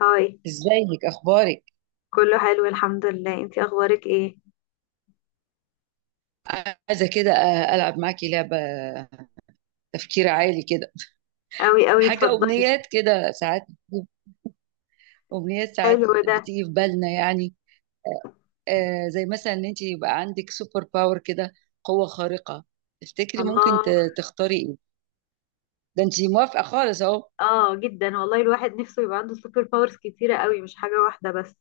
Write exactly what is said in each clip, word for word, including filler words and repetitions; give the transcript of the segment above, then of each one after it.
هاي. ازيك، اخبارك؟ كله حلو الحمد لله، انتي اخبارك ايه؟ عايزه كده أ- العب معاكي لعبه. تفكير عالي كده. قوي قوي، حاجه، اتفضلي. امنيات كده ساعات بتجيب- امنيات ساعات حلو ده. بتيجي في بالنا يعني. آه، زي مثلا ان انت يبقى عندك سوبر باور كده. قوه خارقه. تفتكري ممكن الله. ت- تختاري ايه؟ ده انت موافقه خالص اهو. اه جدا والله، الواحد نفسه يبقى عنده سوبر باورز كتيرة قوي، مش حاجة واحدة بس.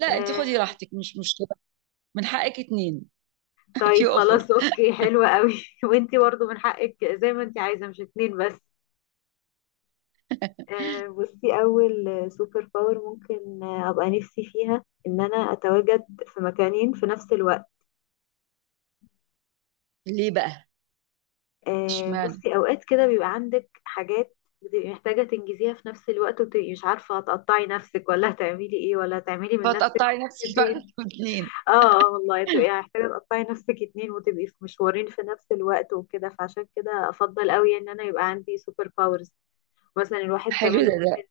لا، انت خدي آه. راحتك، مش مشكله. من حقك اتنين. في طيب اوفر. خلاص اوكي، حلوة قوي وانتي برضو من حقك، زي ما انتي عايزة مش اتنين بس. آه بصي، اول سوبر باور ممكن آه، ابقى نفسي فيها ان انا اتواجد في مكانين في نفس الوقت. ليه بقى؟ آه، اشمعنى؟ بصي، اوقات كده بيبقى عندك حاجات بتبقي محتاجة تنجزيها في نفس الوقت، وبتبقي مش عارفة هتقطعي نفسك ولا هتعملي ايه ولا هتعملي من نفسك فتقطعي نفسك فعلا نسختين. في اتنين؟ اه. آه، والله تبقي محتاجة تقطعي نفسك اتنين وتبقي في مشوارين في نفس الوقت وكده، فعشان كده افضل قوي ان انا يبقى عندي سوبر باورز. مثلا الواحد حلو كمان ده ده ممكن.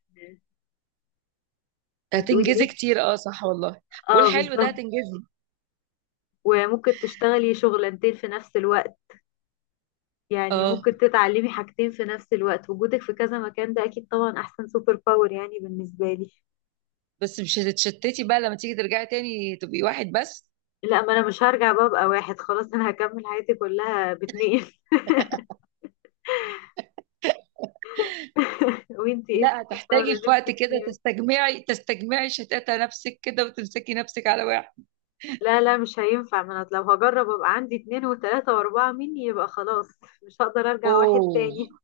بتقولي هتنجزي ايه؟ كتير، اه، صح والله. اه والحلو ده بالظبط. هتنجزي. وممكن تشتغلي شغلانتين في نفس الوقت. يعني اه، ممكن تتعلمي حاجتين في نفس الوقت، وجودك في كذا مكان ده اكيد طبعا احسن سوبر باور يعني بالنسبة لي. بس مش هتتشتتي بقى لما تيجي ترجعي تاني تبقي واحد بس؟ لا، ما انا مش هرجع بقى ابقى واحد، خلاص انا هكمل حياتي كلها باتنين. وانتي ايه لا، السوبر هتحتاجي باور اللي في وقت نفسك كده فيها؟ تستجمعي تستجمعي شتاتة نفسك كده وتمسكي نفسك على واحد. لا لا مش هينفع، ما انا لو هجرب ابقى عندي اتنين وتلاتة واربعة مني يبقى خلاص مش هقدر ارجع واحد اوه. تاني.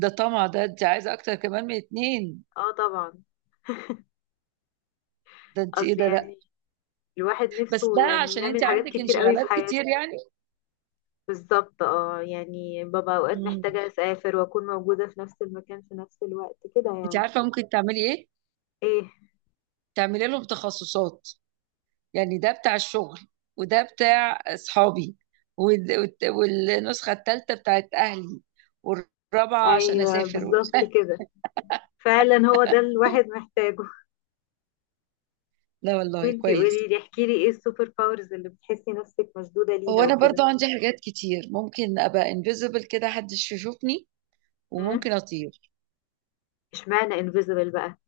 ده طمع، ده انت عايزة اكتر كمان من اتنين. اه طبعا. ده انت ايه اصل ده؟ لا. يعني الواحد بس نفسه ده يعني عشان انت يعمل حاجات عندك كتير قوي في انشغالات كتير حياته. يعني. بالظبط، اه يعني ببقى اوقات مم. محتاجة اسافر واكون موجودة في نفس المكان في نفس الوقت كده انت يعني. عارفة ممكن تعملي ايه؟ ايه؟ تعملي لهم تخصصات. يعني ده بتاع الشغل. وده بتاع اصحابي. وال- والت- والنسخة التالتة بتاعت اهلي. والرابعة عشان ايوه اسافر. بالظبط كده، فعلا هو ده الواحد محتاجه. لا والله، وانتي قولي كويس. لي، احكي لي ايه السوبر باورز اللي بتحسي نفسك مشدودة هو ليها انا وكده؟ برضو عندي حاجات كتير، ممكن ابقى انفيزبل كده محدش يشوفني. امم. وممكن اطير. اشمعنى انفيزبل بقى؟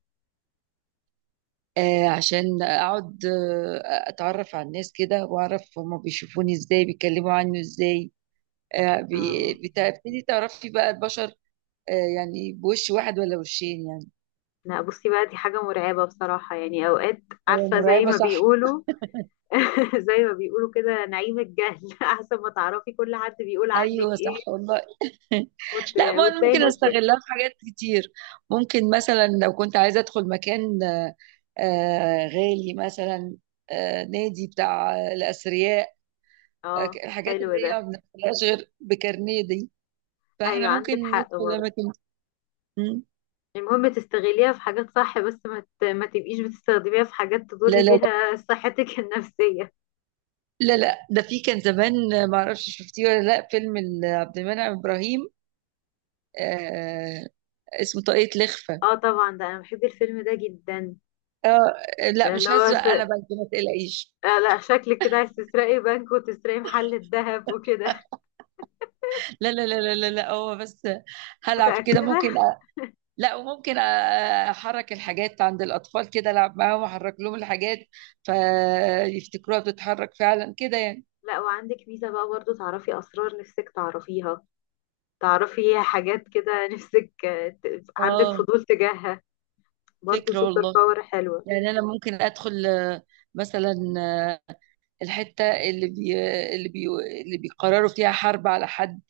آه، عشان اقعد آه اتعرف على الناس كده، واعرف هما بيشوفوني ازاي، بيتكلموا عني ازاي. آه بي- اه. بتبتدي تعرفي بقى البشر. آه يعني بوش واحد ولا وشين يعني. لا بصي بقى، دي حاجة مرعبة بصراحة يعني اوقات. هو عارفة زي مرعبة ما صح؟ بيقولوا، زي ما بيقولوا كده، نعيم الجهل احسن ما تعرفي كل حد بيقول عنك ايوه، ايه. صح والله. وت... لا، ما أنا وتلاقي ممكن نفسك. استغلها في حاجات كتير. ممكن مثلا لو كنت عايزه ادخل مكان، آه، آه، غالي مثلا. آه، نادي بتاع آه، الاثرياء. اه آه، ك- الحاجات حلو اللي ده. هي ما بندخلهاش غير بكارنيه دي. ايوه فاحنا ممكن عندك حق ندخل برضه. اماكن. مم. المهم تستغليها في حاجات صح، بس ما ت- ما تبقيش بتستخدميها في حاجات لا، تضري لا، لا، بيها صحتك النفسية. لا، لا، ده في كان زمان، آه، ما اعرفش شفتيه ولا لا فيلم ال- عبد المنعم ابراهيم. آه اسمه طاقية لخفة. اه طبعا، ده انا بحب الفيلم ده جدا. آه، لا، اللي مش هو هسرق س... انا بنك، ما تقلقيش. آه لا، شكلك كده عايز تسرقي بنك وتسرقي محل الذهب وكده. لا، لا، لا، لا، لا، لا، هو بس هلعب كده متأكدة؟ ممكن. لا، وممكن احرك الحاجات عند الاطفال كده، العب معاهم، احرك لهم الحاجات. فيفتكروها بتتحرك فعلا كده يعني. لا وعندك ميزة بقى برضه، تعرفي اسرار نفسك تعرفيها، تعرفي حاجات كده نفسك آه، ت- عندك اه، فضول تجاهها. برضه فكرة سوبر والله. باور حلوة. يعني انا ممكن ادخل، آه، مثلا، آه، الحتة اللي بي اللي بي اللي بيقرروا فيها حرب على حد،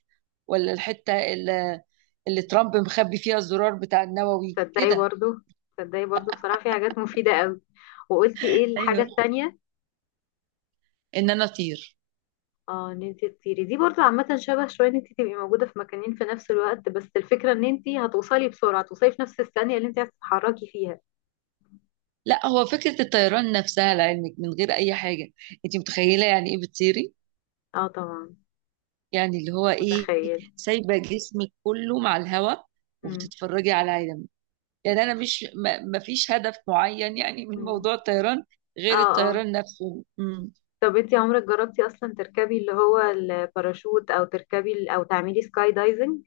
ولا الحتة اللي اللي ترامب مخبي فيها الزرار بتاع النووي تصدقي كده. برضو، تصدقي برضو بصراحة في حاجات مفيدة قوي. وقلتي ايه الحاجة ايوه، التانية؟ ان انا اطير. اه ان انت تطيري دي برضو عامة شبه شوية ان انت تبقي موجودة في مكانين في نفس الوقت، بس الفكرة ان انت هتوصلي بسرعة، توصلي في نفس الثانية اللي انت هتتحركي فيها. لا، هو فكرة الطيران نفسها لعلمك من غير اي حاجة. انت متخيلة يعني ايه بتطيري؟ اه طبعا. يعني اللي هو ايه؟ متخيل. سايبه جسمك كله مع الهواء، مم. وبتتفرجي على العالم. يعني انا مش ما ما فيش هدف معين يعني من مم. موضوع الطيران، اه غير اه. الطيران نفسه. مم. طب انت عمرك جربتي اصلا تركبي اللي هو الباراشوت او تركبي ال- او تعملي سكاي دايزنج؟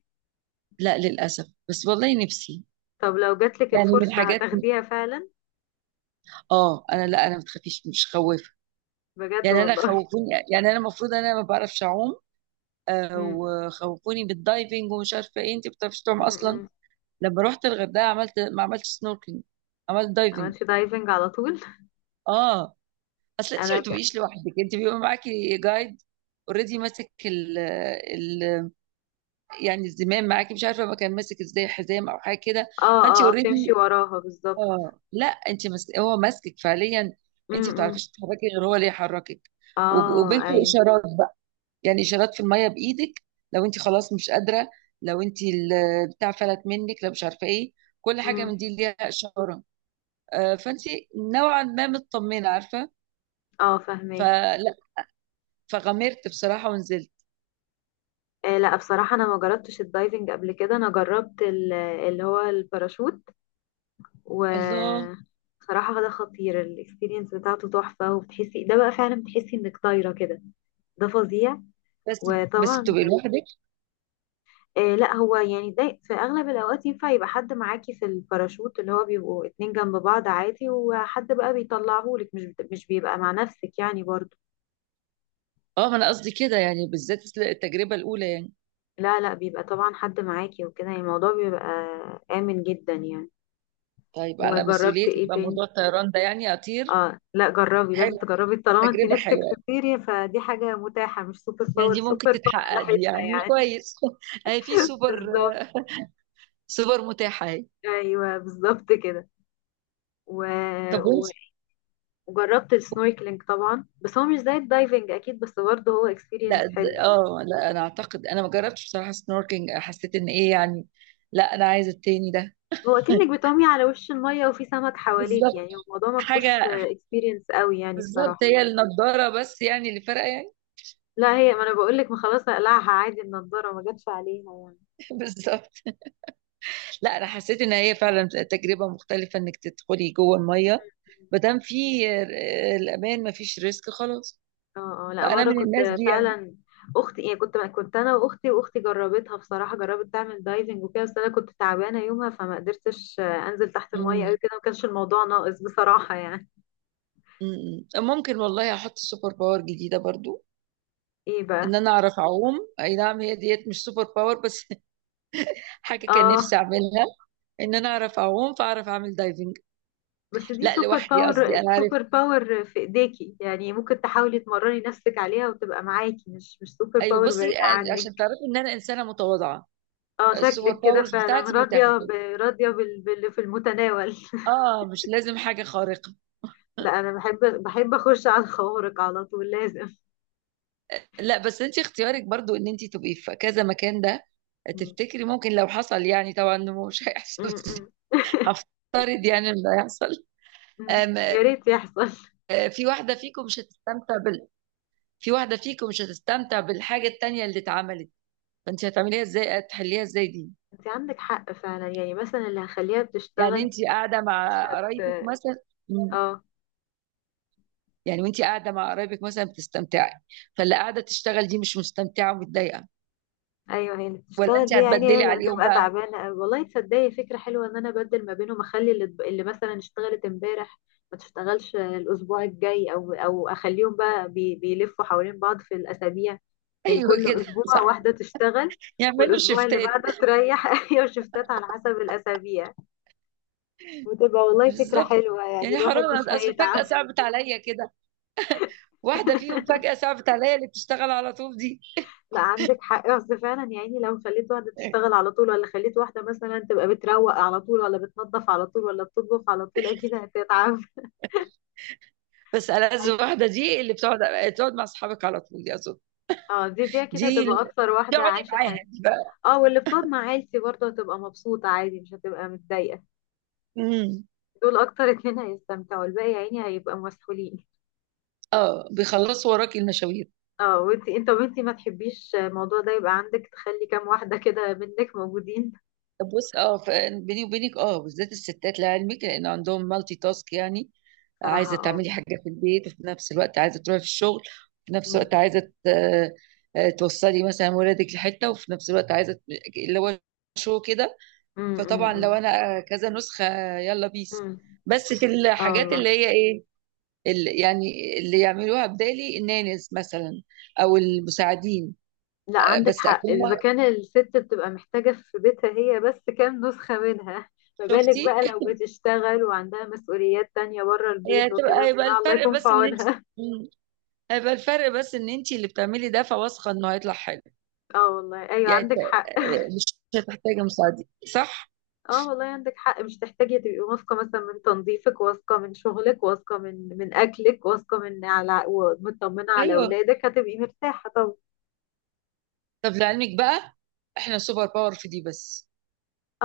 لا، للاسف، بس والله نفسي. طب لو جاتلك يعني من الفرصة الحاجات، هتاخديها فعلا؟ اه، انا، لا، انا ما بتخافيش، مش خوافه. بجد يعني انا والله؟ خوفوني، يعني انا المفروض انا ما بعرفش اعوم، آه، مم. وخوفوني بالدايفنج ومش عارفه ايه، انت ما بتعرفيش تعوم مم. اصلا؟ مم. لما رحت الغردقه، عملت، ما عملتش سنوركلينج. عملت دايفنج. عملتي دايفنج على طول؟ اه، اصل انت ما انا ك... اه. بتبقيش لوحدك، انت بيبقى معاكي جايد. اوريدي ماسك ال ال يعني الزمام معاكي، مش عارفه ما كان ماسك ازاي، حزام او حاجه كده. اه فانت آه، بتمشي اوريدي، وراها بالظبط. اه، لا، انت ماسك، هو ماسكك فعليا. انت امم ما إمم. بتعرفيش تتحركي غير هو اللي يحركك. وب- اه وبينكم ايوه. اشارات بقى. يعني اشارات في الميه بايدك. لو انت خلاص مش قادره، لو انت ال- بتاع فلت منك، لو مش عارفه ايه، كل حاجه امم. من دي ليها اشاره. آه، فانت نوعا ما مطمنه، عارفه. اه فهماكي. فلا. فغمرت بصراحه ونزلت. آه لا بصراحة انا ما جربتش الدايفنج قبل كده، انا جربت ال- اللي هو الباراشوت. الله. و... بصراحة ده خطير، الاكسبيرينس بتاعته تحفة، وبتحسي ده بقى، فعلا بتحسي انك طايرة كده. ده فظيع. بس بس وطبعا، بتبقي لوحدك. آه لا هو يعني ده في اغلب الاوقات ينفع يبقى حد معاكي في الباراشوت، اللي هو بيبقوا اتنين جنب بعض عادي، وحد بقى بيطلعهولك، مش مش بيبقى مع نفسك يعني برضه. اه، ما انا قصدي كده يعني، بالذات التجربه الاولى يعني. لا لا بيبقى طبعا حد معاكي وكده، يعني الموضوع بيبقى آمن جدا يعني. طيب، على وجربت مسؤوليتك ايه بقى تاني؟ موضوع الطيران ده، يعني اطير. اه لا جربي، لازم حلو. تجربي طالما انت تجربه نفسك حلوه. تطيري، فدي حاجة متاحة، مش سوبر يعني باور دي سوبر ممكن باور لا تتحقق دي، حتة يعني يعني. كويس. اهي في سوبر، بالظبط. سوبر متاحه اهي. ايوه بالظبط كده. و... طب وانت؟ و... وجربت السنوركلينج طبعا، بس هو مش زي الدايفنج اكيد، بس برضه هو لا، اكسبيرينس د- حلو. اه، لا، انا اعتقد انا ما جربتش بصراحه سنوركينج، حسيت ان ايه يعني. لا، انا عايزه التاني ده. هو اكنك بتعومي على وش المية وفي سمك حواليك، بالظبط. يعني الموضوع ما فيهوش حاجه. اكسبيرينس قوي يعني بالظبط بصراحة. هي النضاره بس يعني اللي فارقه يعني. لا هي، ما انا بقول لك، ما خلاص هقلعها عادي النضاره، ما جاتش عليها يعني. بالظبط. لا، انا حسيت ان هي فعلا تجربه مختلفه انك تدخلي جوه الميه. ما دام في آه، الامان، ما فيش ريسك خلاص. اه اه، لا فانا مره من كنت، الناس دي يعني. فعلا اختي، يعني كنت كنت انا واختي، واختي جربتها بصراحه، جربت تعمل دايفنج وكده، بس انا كنت تعبانه يومها فما قدرتش آه، انزل تحت الميه مم. قوي كده، ما كانش الموضوع ناقص بصراحه يعني. مم. ممكن والله احط سوبر باور جديده برضو. ايه ان بقى؟ انا اعرف اعوم، اي نعم هي ديت مش سوبر باور بس. حاجه كان اه نفسي اعملها. ان انا اعرف اعوم فاعرف اعمل دايفنج. بس دي لا، سوبر لوحدي قصدي، باور، انا عارف. سوبر باور في ايديكي يعني، ممكن تحاولي تمرني نفسك عليها وتبقى معاكي، مش مش سوبر ايوه، باور بصي. بعيده عشان عنك. تعرفي ان انا انسانه متواضعه. اه السوبر شكلك كده باورز فعلا بتاعتي متاحه. راضيه ب... راضيه بال... باللي في المتناول. اه، مش لازم حاجه خارقه. لا انا بحب، بحب اخش على الخوارق على طول لازم. لا بس انت اختيارك برضو ان انت تبقي في كذا مكان ده. م- تفتكري ممكن لو حصل، يعني طبعا إنه مش هيحصل؟ م- م. هفترض يعني انه هيحصل. أم. يا ريت يحصل. آه، في واحده فيكم مش هتستمتع بال في واحده فيكم مش هتستمتع بالحاجه التانيه اللي اتعملت. فانت هتعمليها ازاي، هتحليها ازاي دي؟ انت عندك حق فعلا، يعني مثلا اللي هخليها يعني بتشتغل انت قاعده مش مع هت قرايبك مثلا. مم. اه يعني وانت قاعده مع قرايبك مثلا بتستمتعي. فاللي قاعده تشتغل دي مش مستمتعه ومتضايقه. ايوه، هي اللي ولا بتشتغل انت دي يا عيني هي هتبدلي اللي عليهم هتبقى بقى؟ تعبانه قوي والله. تصدقي فكره حلوه ان انا ابدل ما بينهم، اخلي اللي, اللي مثلا اشتغلت امبارح ما تشتغلش الاسبوع الجاي، او او اخليهم بقى بي بيلفوا حوالين بعض في الاسابيع، يعني ايوه، كل كده اسبوع صح. واحده تشتغل، يعملوا والاسبوع اللي شيفتات. بعده تريح. ايوه شفتات على حسب الاسابيع، وتبقى والله فكره بالظبط. حلوه يعني يعني الواحد حرام، مش اصل فجأة هيتعب. صعبت عليا كده. واحدة فيهم فجأة صعبت عليا، اللي بتشتغل على طول دي. لا عندك حق، اصل فعلا يا عيني لو خليت واحده تشتغل على طول، ولا خليت واحده مثلا تبقى بتروق على طول، ولا بتنظف على طول، ولا بتطبخ على طول، اكيد هتتعب. بس ألذ واحدة دي اللي بتقعد تقعد مع اصحابك على طول دي اظن. اه دي، دي اكيد دي هتبقى اللي- اكتر دي واحده اقعدي عايشه معاها حياتها. دي بقى. اه واللي بتقعد مع عيلتي برضه هتبقى مبسوطه عادي مش هتبقى متضايقه. امم. دول اكتر اتنين هيستمتعوا، الباقي يا عيني هيبقى مسحولين. اه، بيخلصوا وراكي المشاوير. اه وانتي، انت وانتي ما تحبيش الموضوع ده يبقى عندك تخلي كام واحده كده منك موجودين. بص، اه، ف- بيني وبينك، اه، بالذات الستات لعلمك لان عندهم مالتي تاسك يعني. صراحه عايزه اه. تعملي حاجه في البيت وفي نفس الوقت عايزه تروحي في الشغل. وفي نفس امم الوقت عايزه ت- آه، توصلي مثلا ولادك لحته، وفي نفس الوقت عايزه ت- اللي هو شو كده. فطبعا لو امم انا آه، كذا نسخه. يلا بيس. امم. بس في اه الحاجات والله. اللي هي ايه؟ اللي يعني اللي يعملوها بدالي النانز مثلا، او المساعدين. لا آه، عندك بس حق، اكون. إذا كان الست بتبقى محتاجة في بيتها هي بس كام نسخة منها، ما بالك شفتي؟ بقى لو بتشتغل وعندها مسؤوليات تانية بره هي البيت وكده، تبقى يبقى بصراحة الله الفرق يكون في بس ان انت، عونها. هيبقى الفرق بس ان انت اللي بتعملي ده فواثقه انه هيطلع حلو. اه والله ايوه يعني ت- عندك حق. مش هتحتاجي مساعدين. صح؟ اه والله عندك حق، مش تحتاجي تبقي واثقة مثلا من تنظيفك، واثقة من شغلك، واثقة من من أكلك، واثقة من على ومطمنة على ايوه. أولادك، هتبقي مرتاحة طبعا. طب لعلمك بقى، احنا سوبر باور في دي بس.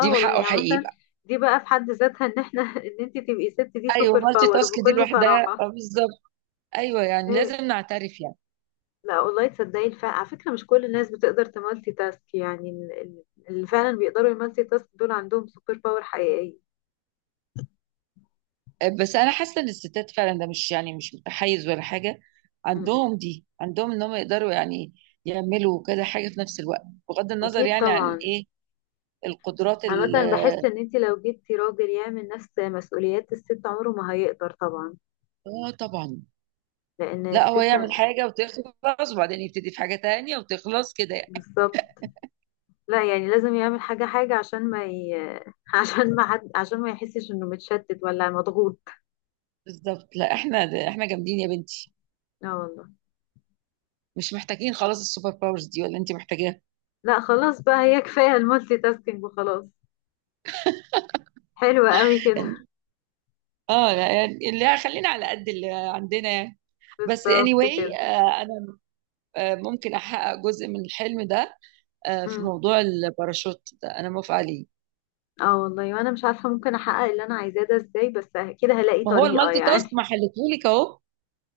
دي والله، بحقه يعني حقيقي مثلا بقى. دي بقى في حد ذاتها، ان احنا ان انت تبقي ست دي ايوه، سوبر مالتي باور تاسك دي بكل لوحدها، صراحة. آه، بالظبط. ايوه، يعني هي. لازم نعترف يعني. لا والله تصدقي الف... على فكرة مش كل الناس بتقدر تمالتي تاسك يعني، ال- ال- اللي فعلا بيقدروا يمالتي تاسك دول عندهم سوبر باور حقيقية. آه، بس انا حاسه ان الستات فعلا ده، مش يعني مش متحيز ولا حاجه، م-م. عندهم دي، عندهم ان هم يقدروا يعني يعملوا كذا حاجه في نفس الوقت، بغض النظر أكيد يعني عن طبعا. ايه، القدرات ال- عامة بحس إن أنت لو جبتي راجل يعمل نفس مسؤوليات الست عمره ما هيقدر طبعا. اه، طبعا. لأن لا، هو الست، يعمل حاجة وتخلص وبعدين يبتدي في حاجة تانية وتخلص كده يعني. بالظبط. لا يعني لازم يعمل حاجة حاجة عشان ما ي... عشان ما حد، عشان ما يحسش إنه متشتت ولا مضغوط. بالظبط، لا احنا ده احنا جامدين يا بنتي. اه والله. مش محتاجين خلاص السوبر باورز دي، ولا انت محتاجاها. لا خلاص بقى، هي كفاية المالتي تاسكينج وخلاص. حلوة قوي كده. اه، لا يعني اللي خلينا على قد اللي عندنا يعني. بس بالظبط كده. anyway، آه، انا آه، ممكن احقق جزء من الحلم ده. آه، في موضوع الباراشوت ده انا موافقة عليه. اه والله وانا مش عارفه ممكن احقق اللي انا عايزاه ده ازاي بس كده هلاقي ما هو طريقه المالتي يعني تاسك ما حلتهولك اهو.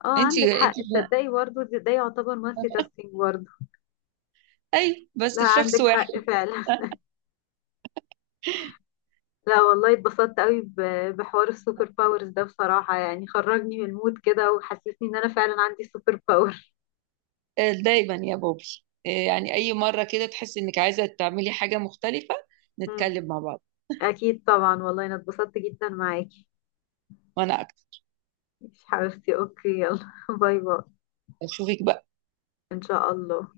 اه انت عندك انت حق. تصدقي برضه ده ده يعتبر مالتي تاسكينج برضه. اي، بس لا في شخص عندك حق واحد. فعلا. لا والله اتبسطت قوي ب- بحوار السوبر باورز ده بصراحه، يعني خرجني من المود كده وحسسني ان انا فعلا عندي سوبر باور. آه، دايما يا بوبي، آه، يعني أي مرة كده تحس إنك عايزة تعملي حاجة مختلفة، مم. نتكلم مع بعض. اكيد طبعا والله انا اتبسطت جدا معاكي. وأنا أكتر. مش حبيبتي اوكي يلا باي باي. أشوفك بقى. ان شاء الله.